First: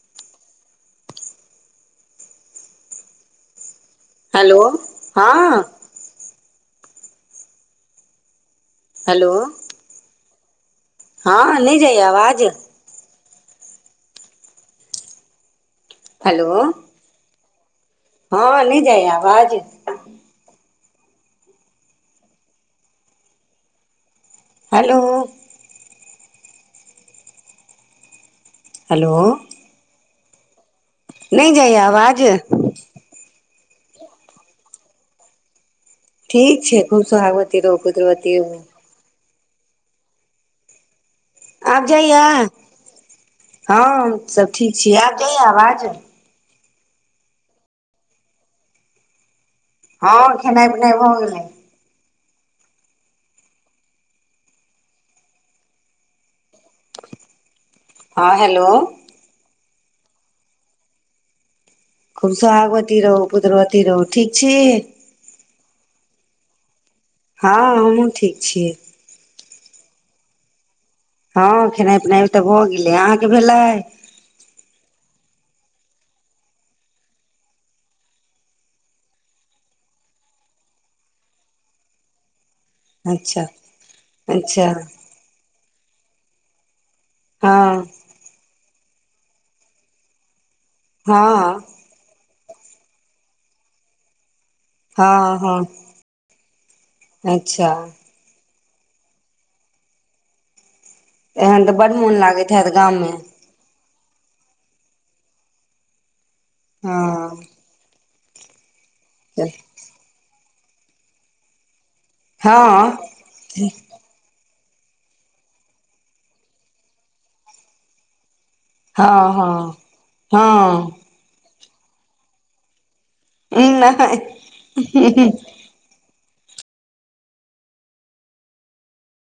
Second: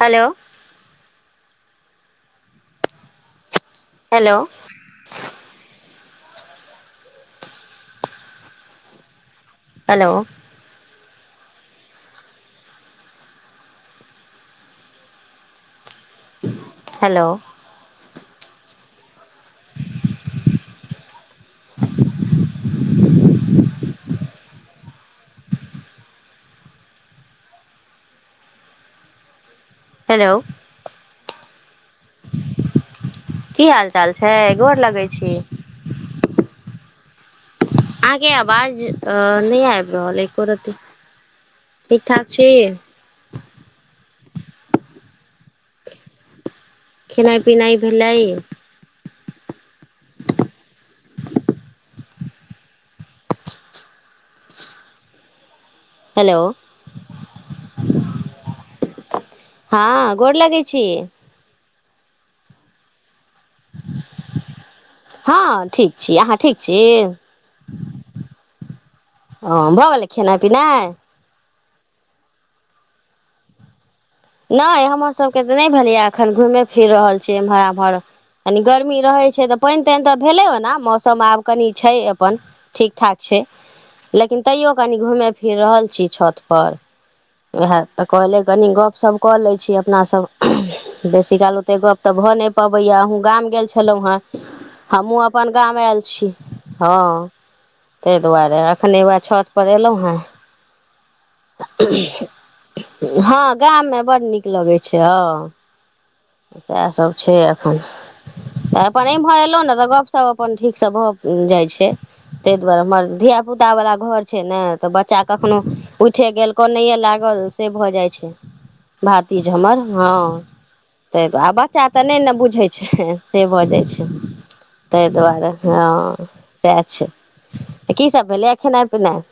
hello hello हँं hello hello हँ नहि जाइया आवाज हेलो हेलो हँ नहि जाइय आवाज हेलो हेलो हेलो नै जाइय आवाज की हाल चाल छै गोर लगै छी ठीक छै खूब सोहागवती रहू आहँ के पुत्रवती रहू अवाज अ नहि आबि रहल एकोरति आब जाइया हँ सभ ठीक छीयै आब जाइया आवाज खेनाइ पिनाइ भेलै हँ खेनाइ पिनाइ भऽ गेलै हेलो हँ हेलो हँ गोर लगै छी खुब सुहागवती रहू पुत्रवती रहू ठीक छी हँ ठीक छी अहाँ ठीक छी हँ हमू ठीक छी ओ भऽ गेल खेनाइ पिनाइ हँ खेनाइ पिनाइ तऽ भऽ गेलै अहाँके भेलै नइ हमर सबके तऽ नइ भेलैए एखन घूमे फिर रहल छियै एम्हर आम्हर कनी गर्मी रहै छै तऽ पानि तानि तऽ भेलै ओना मौसम आब कनि छै अपन ठीक ठाक अच्छा छै लेकिन अच्छा तैयो कनि घूमे फिर रहल छी छत पर उएह हँ तऽ कहले कनी गपशप कऽ लै छी अपना सब बेसी काल हँ ओते गप तऽ भऽ नइ पबैया अहुं गाम गेल छलहुँ हं हमहुँ हँ अपन हँ गाम आयल छी हँ अच्छा तइ दुआरे खने उएह छतपर एयलहुँ हँ एहन तऽ बड्ड मोन लागैत हएत गाममे हँ गाममे बड्ड नीक लगै छै हं सएहसभ छै हँ एखन तऽ अपन एम्हर एलहुँ ने तऽ गपशप अपन ठीक से भऽ जाय छै तइ दुआरे हँ हमर धिया पुता वला घर छै ने तऽ बच्चा कखनो उठे गेल कनैे लागल से भऽ जाइ छै भातिज हमर हँ हँ आ बच्चा तऽ नइने बुझै छै से भऽ जाइ छै नहि तइ दुआरे हँ सएह छै त की सब भेलैए खेनाइ पिनाइ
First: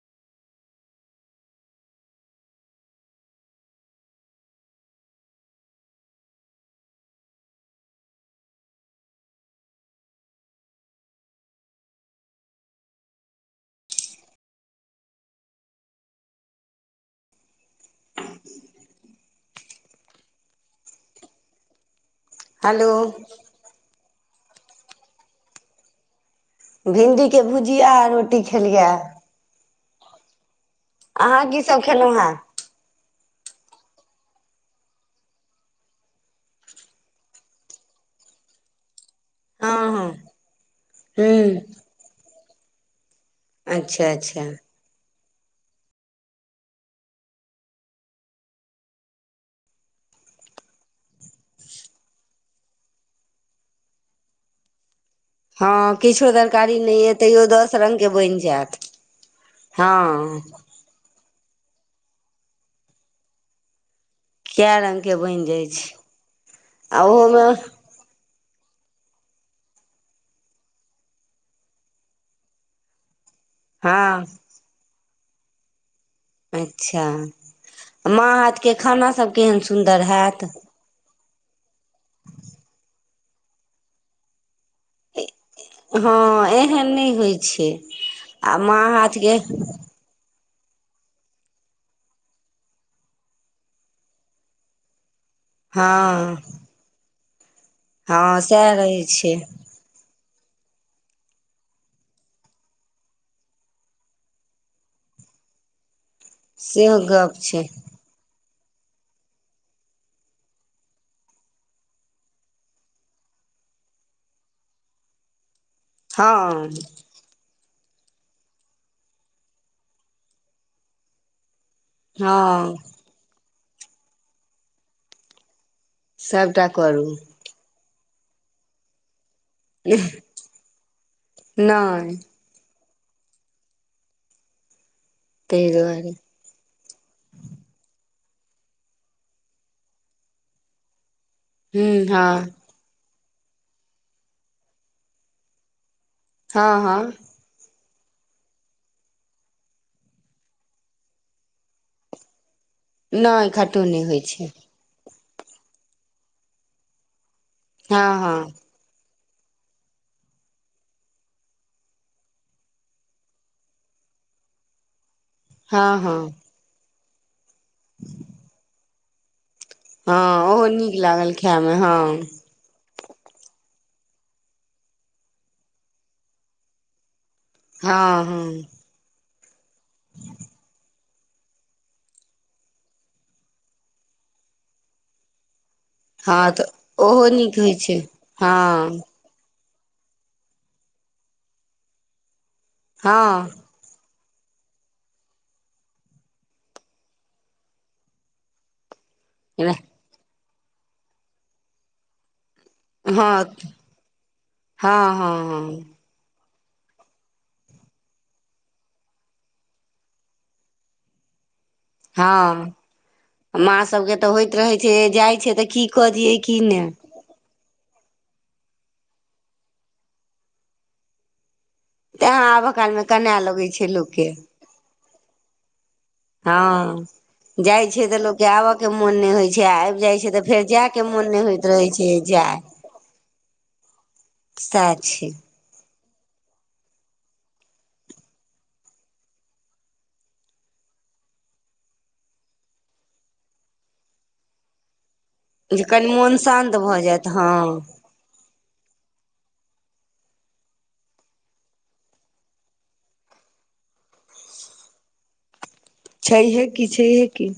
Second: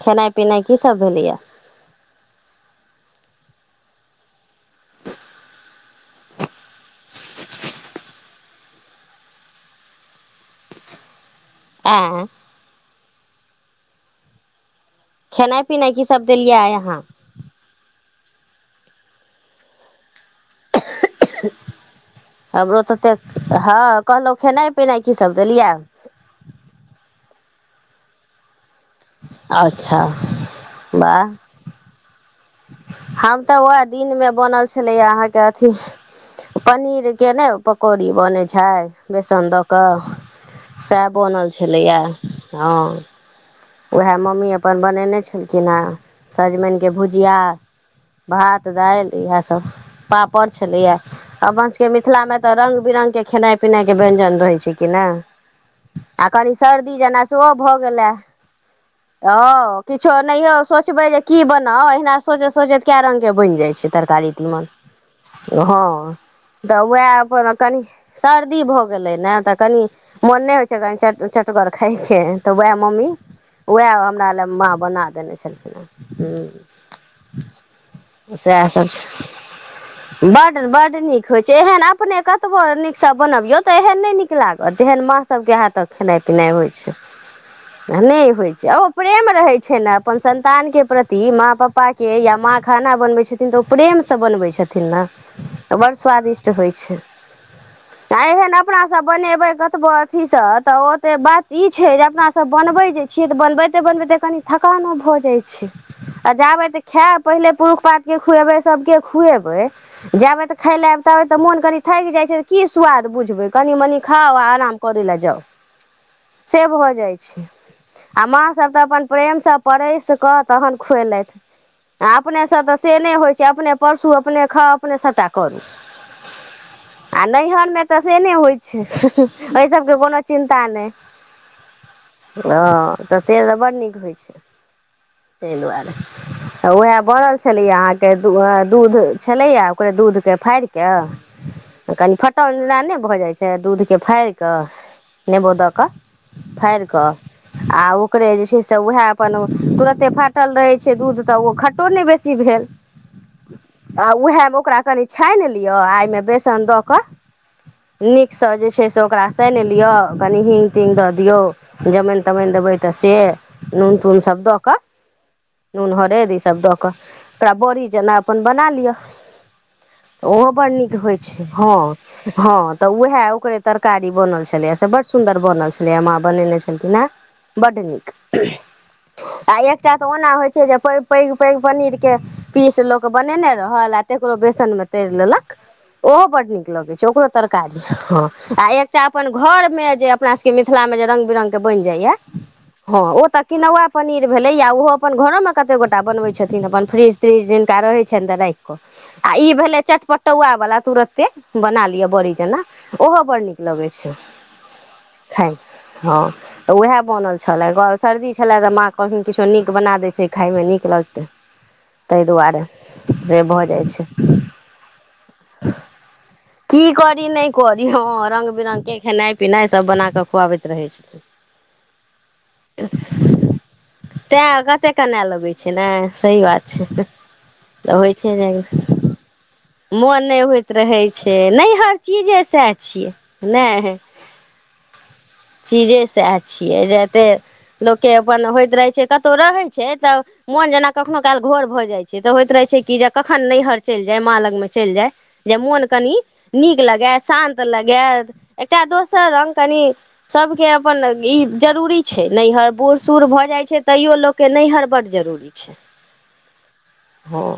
खेनाइ पिनाइ कीसभ भेलैए आँए खेनाइ पीनाइ की सब देलियै आइ आहां हमरो हेलो तऽ तऽ हँ कहलहुँ खेनाइ पिनाइ की सब देलिया भिंडीके भुजिया रोटी खेलिया अच्छा वाह अहाँ कीसब खेलहुँ हंए हम तऽ उएह दिनमे बनल छलैए अहाँके अथी पनीरके ने पकौड़ी बनै छै बेसन दऽ हँ कऽ हँ सएह हूँ बनल छलैए हँ अच्छा उएह अच्छा मम्मी अपन बनेने छल केना सजमनिके भुजिया भात दालि इएह सब पापड़ छलैए अपन सबके मिथिला मे तऽ रंग बिरंग रंग के खेनाइ पिनाय के व्यंजन रहै छै कि नइ हँ आ किछो कनि तरकारी नहि सर्दी यए जेना तैयो सेहो दस भऽ रंगके गेलै बनि जायत ह किछो हँ नहियो सोचबै जे की बनौ एहिना सोचैत सोचैत कै रंग के बनि जाय छै तरकारी तीमन कए रंगके बनि जाइ हँ छै तऽ आ उएह ओहोमे अपन कनि सर्दी भऽ गेलै ने तऽ कनि मोन नहि होइ छै कनि च चटगर खायके तऽ वएह मम्मी उएह हँ हमरा लए माँ बना देने छलखिन ह अच्छा माँ ह सएह हाथके सब छै खानासब केहन सुन्दर हैत बड्ड बड्ड होइ नीक छै एहन अपने कतबो नीकसँ बनबियौ तऽ एहन नइ नीक लागत जेहन माँ सब के हत खेनाई पिनाइ हँ होइ एहन छै नहि होइ छै आ नइ आ होइछै माँ ओहो प्रेम हाथके रहै छै न अपन संन्तान के प्रति माँ पापा के या माँ खाना बनबै छथिन तऽ ओ प्रेम से बनबै छथिन ना तऽ बड़ हँ स्वादिष्ट होइ छै आ हँ एहन सएह अपना रहै सब छै बनेबै कतबो अथी से तऽ ओते बात ई छै जे अपना सब बनबे जे छियै तऽ बनबैते बनबैते कनि थकानो भऽ जाइ छै आ जाबे तऽ सेहो खाय गप पहिले छै पुरुष पात के खुएबै सब के खुएबे जाबे तऽ खाय ले आब तबे त मोन करी थकि जाइ छै की स्वाद बुझबे क तनी मनी खाउ आ आराम करै ल जाउ से हँ भऽ जाइ छै आ माँ सभ तऽ अपन प्रेमसँ परस कऽ तखन खुएलथि आ अपनेसँ हँ तऽ से नहि होइत छै अपने परसू अपने खाउ अपने सभटा करू सभटा करू आ नैहरमे तऽ से ने होइ छै एहि सबके कोनो चिन्ता नहि नहि हँ तऽ से तऽ बड नीक होइ छै ताहि दुआरे तऽ उएह बोलल छलै अहाँ के दूध छलैया ओकरे दूधके फाड़ि के ह्म कनि हँ फटल ने भऽ जाइ छै दूधके फाड़ि कऽ नेबो दऽ कऽ हँ फाड़ि हँ कऽ आ ओकरे जे छै से उएह अपने तुरन्ते फाटल रहैत छै दूध तऽ ओ खटो नहि बेसी भेल नहि खट्टो नहि आ होइ ओ छै है मकरा क न छानि लियअ एहिमे बेसन दऽ कऽ हँ हँ नीकसँ जे छै से ओकरा सनि लिय कनि हिंग तिंगग दऽ दियऔ जमैन तमानि देबै तऽ से नून तून सब दऽ कऽ नून हँ हँ हरद इसभ दऽ कऽ ओकरा बड़ी जेना अपन बना लिअ ओहो बड़ नीक होइ छै हँ हँ तऽ उएह ओकरे तरकारी बनल छले से बड सुंदर बनल छलेया माँ बनेने छलखिन हे हँ हँ आ एकटा तऽ ओना होइ छै जेै पैघ पैघ पनीर के पीस लोक बनेने रहल आ ककरो बेसन मे तर लेलक ओहो हँ बड नीक तऽ लगै छै ओकरो ओहो नीक होइ तरकारी छै ह आ हँ एकटा अपन घर जे अपना सबके मिथिला में जे रंग बिरंग के बनि जाय या हँं तऽ कि हँ नौआ पनीर भेलै या ओहो अपन घरो में कते गोटा बनबै छथिन अपन फ्रिज त्रिज दिनका रहै छनि तऽ राखि कऽ आ ई भेले चटपटौआ वाला तुरते बना लियअ बड़ी जेना हँ ओहो बड़ नीक लगै छै हँ हँ खाइमे हँ तऽ उएह बनल छलए सर्दी छलय तऽ माँ कखन किछो नीक बना दैत छै खाायमे नीक लगते ताहि दुआरे हँ माँ छै सभके तऽ होइत रहै छै जाइ छै तऽ की कजियै की नहि करी ह रंग बिरंगग के खेनाइ पिनाइ सब बना कऽ खुआबैत रहै छथिन तैँ आबऽ कालमे कना लगै छै लोकके तै कते कना लगै छै ने सही बात छै त हँ [unintelligible] जाइ तऽ होइ छै लोकके आबयके मोन नहि होइ छै आ आबि जाइ मन छै नहि तऽ फेर होइत रहै जायके मोन छै नहि होइत रहै नैहर छै चीजे जाय सएह छियै नय सएह छै जे जते लोकके अपन होइत रहै छै कतहु रहैत छै तऽ मोन जेना कखनो काल घोर भ जाय छै तऽ होइत रहै छै कि जे कखन नैहर चलि जाय मां लगमे चलि जाय जे मोन कनी कनि मोन शान्त नीक भऽ लगै जायत हँ शान्त लगय एकटा दोस सर रंग कनि सबके अपन इ जरूरी छै नैहर बूढ़ सूढ़ भ जाय छै तैयो लोक के नैहर बड्ड जरूरी छै छैहे की छैहे हँ की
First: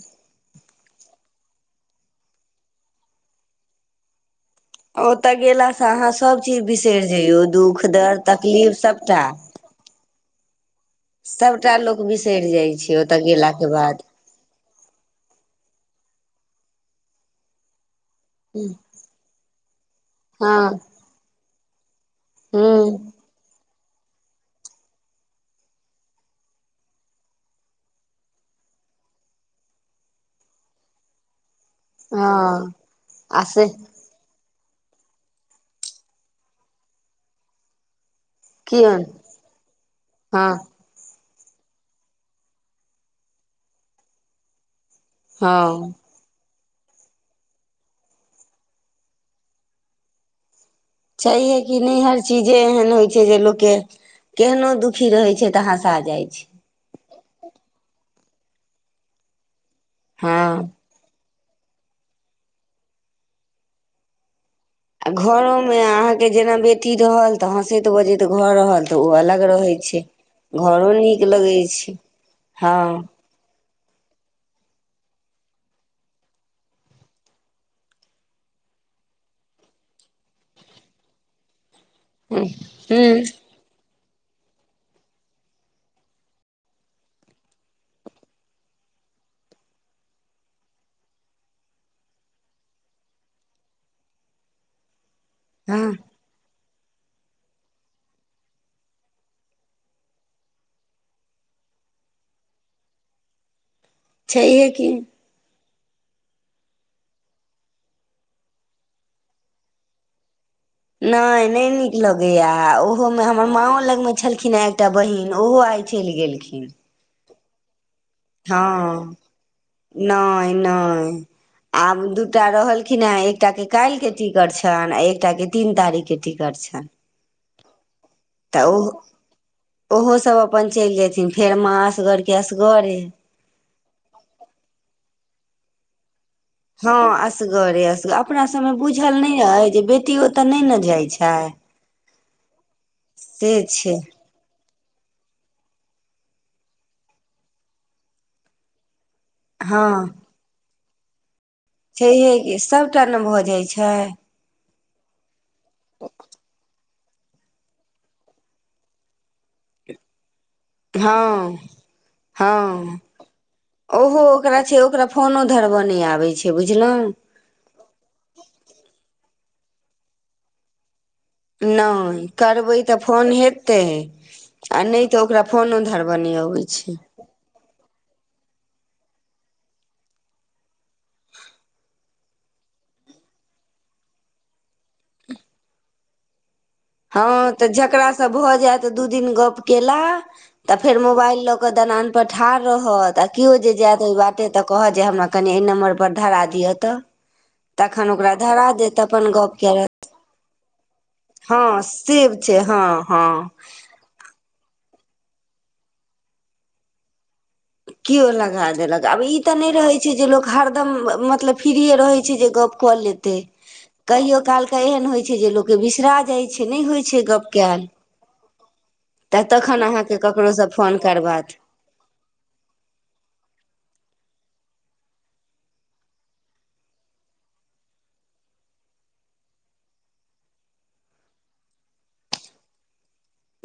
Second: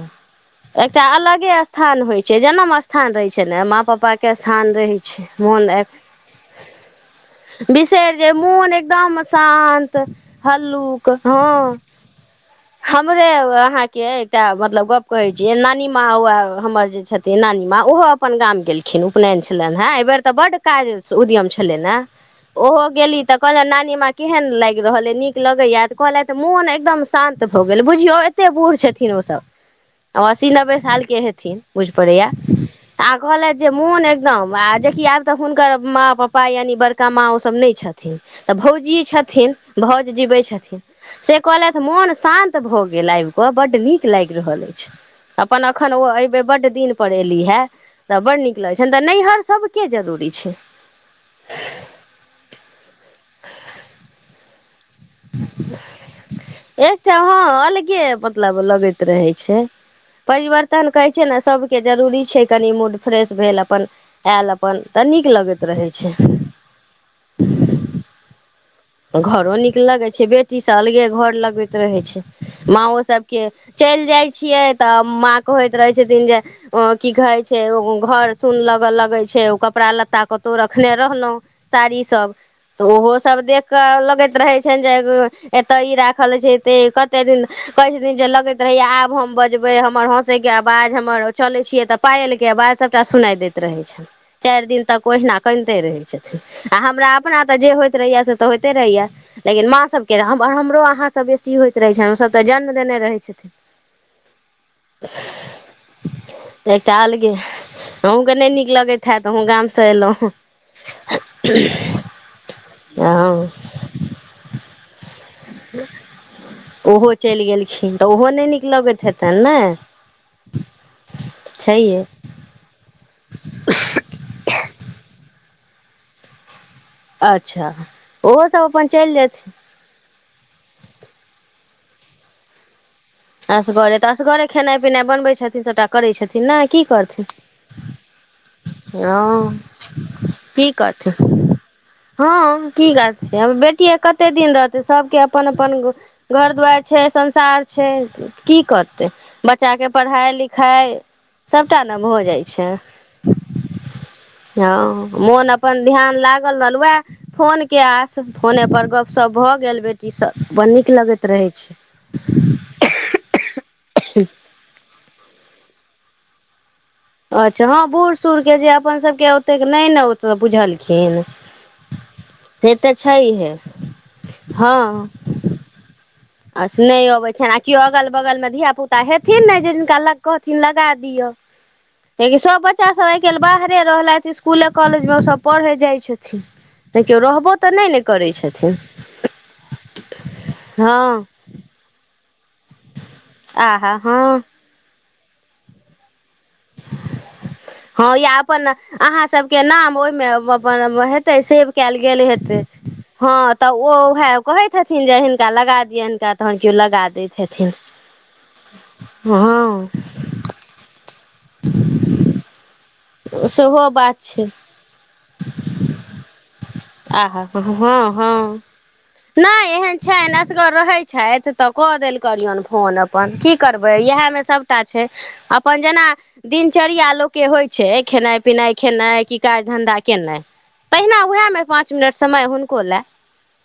एकटा अलगे स्थान होइ छै जनम स्थान रहे छै ने माँ पापा के स्थान रहै छै ओतय मोन गेलासँ अहाँ सभचीज बिसरि जइयौ आ दुःख बिसैर दर्द मोन तकलीफ सभटा एकदम शांत लोक हं सभटा लोक बिसरि जाइ छै ओतय हमरे गेलाके आहांके बाद एकटा मतलब गप कहै छियै नानी माँ हौवा हमर जे छथिन नानी माँ ओहो अपन गाम गेलखिन उपनयन छलनि हे एहि बेर तऽ बड काज उद्यम छलइ ने हुं तऽ कहलन नानी माँ केहन लागि रहल अइ नीक लगैया तऽ कहलथि मोन एकदम शान्त भऽ गेल बुझियौ ए कते बूढ़ छथिन ओसभ आ अस्सी नब्बे साल के हेथिन बुझि पड़ैया हँ आ कहलथि जे मोन एकदम आ जेकि आब तऽ हुनकर माँ पापा यानि बड़का माँ ओ सभ नहि तऽ किया भौजी छथिन भाउज जीबै हँ छथिन से कहलथि मोन शान्त भऽ गेल आबि कऽ बड्ड नीक लागि रहल अछि अपन अखन हँ ओ ऐ बे बड्ड दिन पर एली हे तऽ बड नीक लगैत छ तऽ नैहर सबके जरूरी छै छैहे कि नैहर चीजे एहन होइ छै जे लोकके केहनो खी रहै छै त हंसा जाइ छै हँ अलगे मतलब लगैत रहे छै हँ परिवर्तन कहै छै ने सबके जरूरी छै कनि मूड फ्रेश भेल अपन आयल अप आ घरोमे अहाँके जेना बेटी रहल तऽ हँसैत बजैतऽ घर रहल तऽ ओ अलग घरो रहै नीक लगैत छै बेटी सब घरो अलगे नीक घर लगै लगैत रहे छै हँ माँओ सबके चलि जाइ छियै तऽ माँ के होइत रहै छथिन जे की कहै छै घर सुन लगऽ लगै छै ओ कपड़ा लत्ता कतौ रखने रहलहुँ साड़ी सब हूं तऽ ओहो सब देख लगैत रहै छैन जे एत्त ई राखल छै एत्त कते दिन कहै छथिन जे लगइत रहयै आब हम बजबै हमर हँसैके आवाज हमर चलै छियै तऽ पायलके आवाज सभटा सुना दैत रहै छैन चारि दिन तक ओहिना कनिते हँ रहैत छथिन आ हमरा अपना तऽ जे होइत रहैय से तऽ होयइते रहहिया लेकिन माँ सबके हमरो अहाँ सब बेसी होयइत रहे छै हम सब तऽ जन्म देने रहै छ [inaudible] छैहे की एकटा अलगे अहूँके नहि नीक लगैत हे अहूँ गाम से एयलहुँ नहि नहि नीक लगैया ओहोमे हमर हँ माँओ लगमे छलखिन हें एकटा बहि न ओहो आइ चलि गेलखिन ओहो चलि गेलखिन तऽ ओहो नहि नीक लगैत हँ हेतनि ने नहि नहि आब छैहे दूटा रहलखिन हे एकटा के काल्हि के टिकट छनि आ एकटा के तीन तारीख के टिकट छनि अच्छा ओहो सब अपन चलि जाय छै सब अपन चलि जेथिन फेर माँ असगरके असगरे सटा करैत छथिन ने की हँ करथिन असगरे असगर अपना सबमे बुझल नहि हँ अय जे बेटि ओत' नहि की ने जाइत करथिन छै [unintelligible] हँ की कर छै से छै बेटियए कते दिन रह तऽ सभके अपन अपन घर दुआरि छै संसार छै की कर तै बच्चाके हँ पढ़ाइ लिखाइ सबटा न भऽ छैहे जाइ कि छै सभटा ने भऽ जाइ छै हँ मोन अपन ध्यान लागल रहल वएह फोन के आस फोने पर गप्प शप्प भऽ गेल बेटीसं बड नीक लगैत रहै हँ छै हँ ओहो ओकरा छै ओकरा फोनो धरब' नहि आबै छै बुझ अच्छा हँ बूढ़ सूढ़ के जे अपन सबके ओतेक नहि ने ओ बुझलखिन नहि से करबै तऽ फोन छैहे हेतै आ नहि तऽ ओकरा फोनो धर आ से नहि अबै छै ने आ किओ अगल बगलमे धिया पुता हेथिन ने जे जिनका ल कहथिन लगा दिअ लियेकि सभ बच्चासभ आइ काल्हि बाहरे रहलथि इसकुले कॉलेजमे ओसभ पढ़ै जाइत छथिन तऽ केओ हँ रहबो तऽ नहि ने जकरासँ करै भऽ छथिन जायत दू दिन गप्प केलि तऽ फेर हँ मोबाइल लऽ क दनान पर ठाढ़ रहत आ कियो जे आहा जायत ओही हँ बाटे कहत जे हमरा कनी ऐ नम्बर पर धरा दिय तऽ तखन हँ ओकरा या अपन धरा देत त अपन गप करत व हेतै सेब हँ कयल गेल सेब छै हेतै हँ हँ तऽ ओएह कहै छथिन जे हिनका लगा दिअन हिनका तहन केओ लगा दैत हेतै केओ लगा देलक आब ई तऽ नहि हँ रहैत छै जे लोक हरदम मतलब फ्रीये रहै छै जे गप क लेतै सेहो बात कहियो छै काल क एहन होइ छै जे लोकके बिसरा जाइ छै नहि होइ छै आहा गप कयल हँ हँ तऽ नहि तखन एहन अहाँके छैन ककरोसँ असगर रहै फोन छथि करबात तऽ कऽ देल करियौन फोन अपन की करबै इएहमे सब टा छै अपन जेना दिनचर्या लोकके होइ छै खेनाइ पिनाइ खेनाइ की काज धन्धा केनाइ तहिना उएहमे पाँच मिनट समय हुनको लए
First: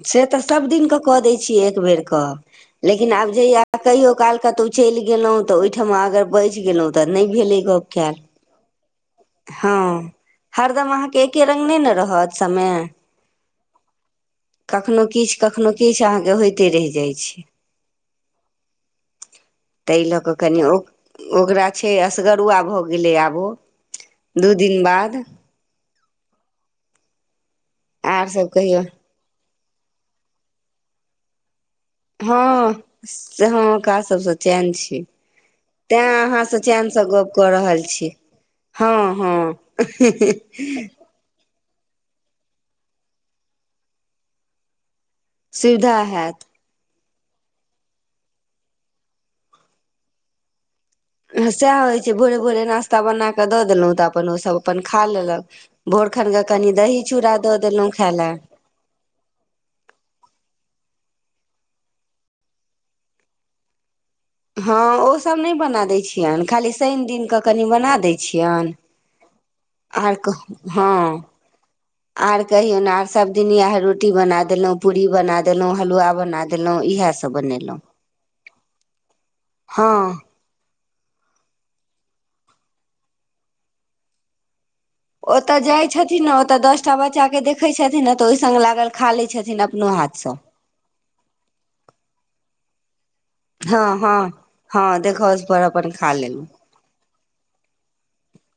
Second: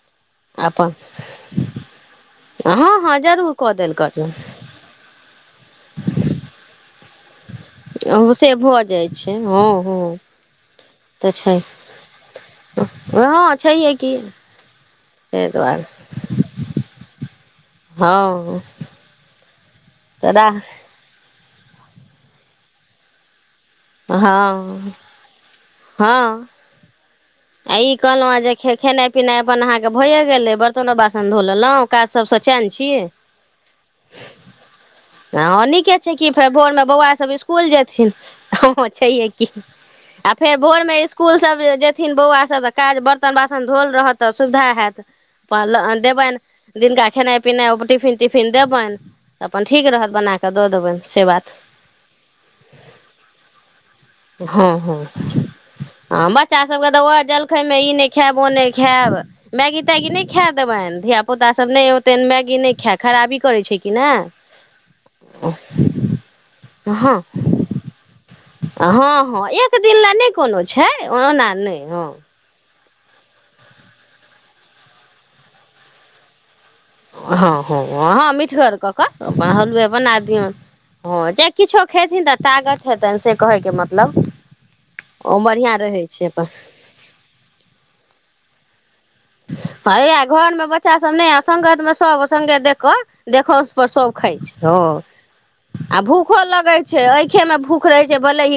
से तऽ सभ अपन दिनकऽ कऽ दै छियै एक बेरकऽ हँ लेकिन हँ आब जरूर जहिया कऽ देल कहियो करू काल कऽ तऽ चलि गेलहुँ तऽ ओहिठाम अगर बझि गेलहुँ तऽ तब नै भेलै गप कैयल से भऽ जाइ छै हँ हं हँ हरदम अहां के तऽ एके छै रंग नहि न रहत समय हँ छैहे की कखनो किछु ताहि कखनो दुआरे किछु अहाँके होइते रहि जाइत छै हँ ताहि लऽ कऽ तऽ कनि ओ ओकरा छै असगरुआ भऽ गेलै आब ओ दू दिन हँ बाद हँ आ ई कहलौं आर यै सभ जे कहियौ खेनाइ पिनाइ अपन अहाँ के भए गेले बर्तनो बासन धो लेलहुं हँ से हँ काज सभसँ चैन छी हं नीके तैँ छै कि फेर अहाँसँ भोर मे चैनसँ बौआ सब गप्प कऽ स्कुल रहल जेथिन छी हंह हँ छैेहे हँ की आ फेर भोरमे स्कुल सब जेथिन बौआ सब तऽ काज बर्तन बासन धोल रहत तऽ सुविधा हाएत पाल' सुविधा हैत देेबैन दिनका खेनाइ पिनाइ ओ टिफिन तिफिन देबनि तऽ अपन ठीक रहत बनाकऽ दऽ देबनि से बात सएह होइ छै भोरे भोरे नास्ता बना क दऽ देलहुँ तऽ अपन ओसभ हँ अपन हँ खा लेलक भोरखन हँ क बच्चा कनि सभके तऽ दही ओएह चूड़ा दऽ जलखैमे देलहुँ ई नहि खाय खायब लए ओ नहि खायब मैगी तैगी नहि खाए देबनि धिया पुता सब नहि होते मैगी नहि खाय खराबी करै छै कि ने हँ ओसभ नहि बना दै छियनि खाली शनि हँ दिनकँ कनि बना दै छियनि हँ हँ एक दिन लए आर नहि कहु कोनो हँ छै ओना नहि हँ आर कहियौन आर सब दिन एहे रोटी बना देलहुं पूरी बना देलहुं हलुवा बना देल हँ हँ हँ मीठगर कऽ कऽ अपन हलुए बना हँ दियौन हँ जे किछो खेथिन तऽ तागत हेतनि से कहैके मतलब ओ ओतय बढ़िआँ जाइ रहै छै छथिन न अपन ओतऽ दस टा बच्चा के देखैत छथिन न तऽ ओहि संग लागल खा लै छथिन अपनो ह या हाथसँ घरमे बच्चा सब नहि आ संगत मे सब संगत देख कऽ देखौंस हँ पर सब हँ खाय छै हँ ह देखौंस पर अपन आ खा भूखो लेलहुँ लगे छै खे मे भूख रहै छै भले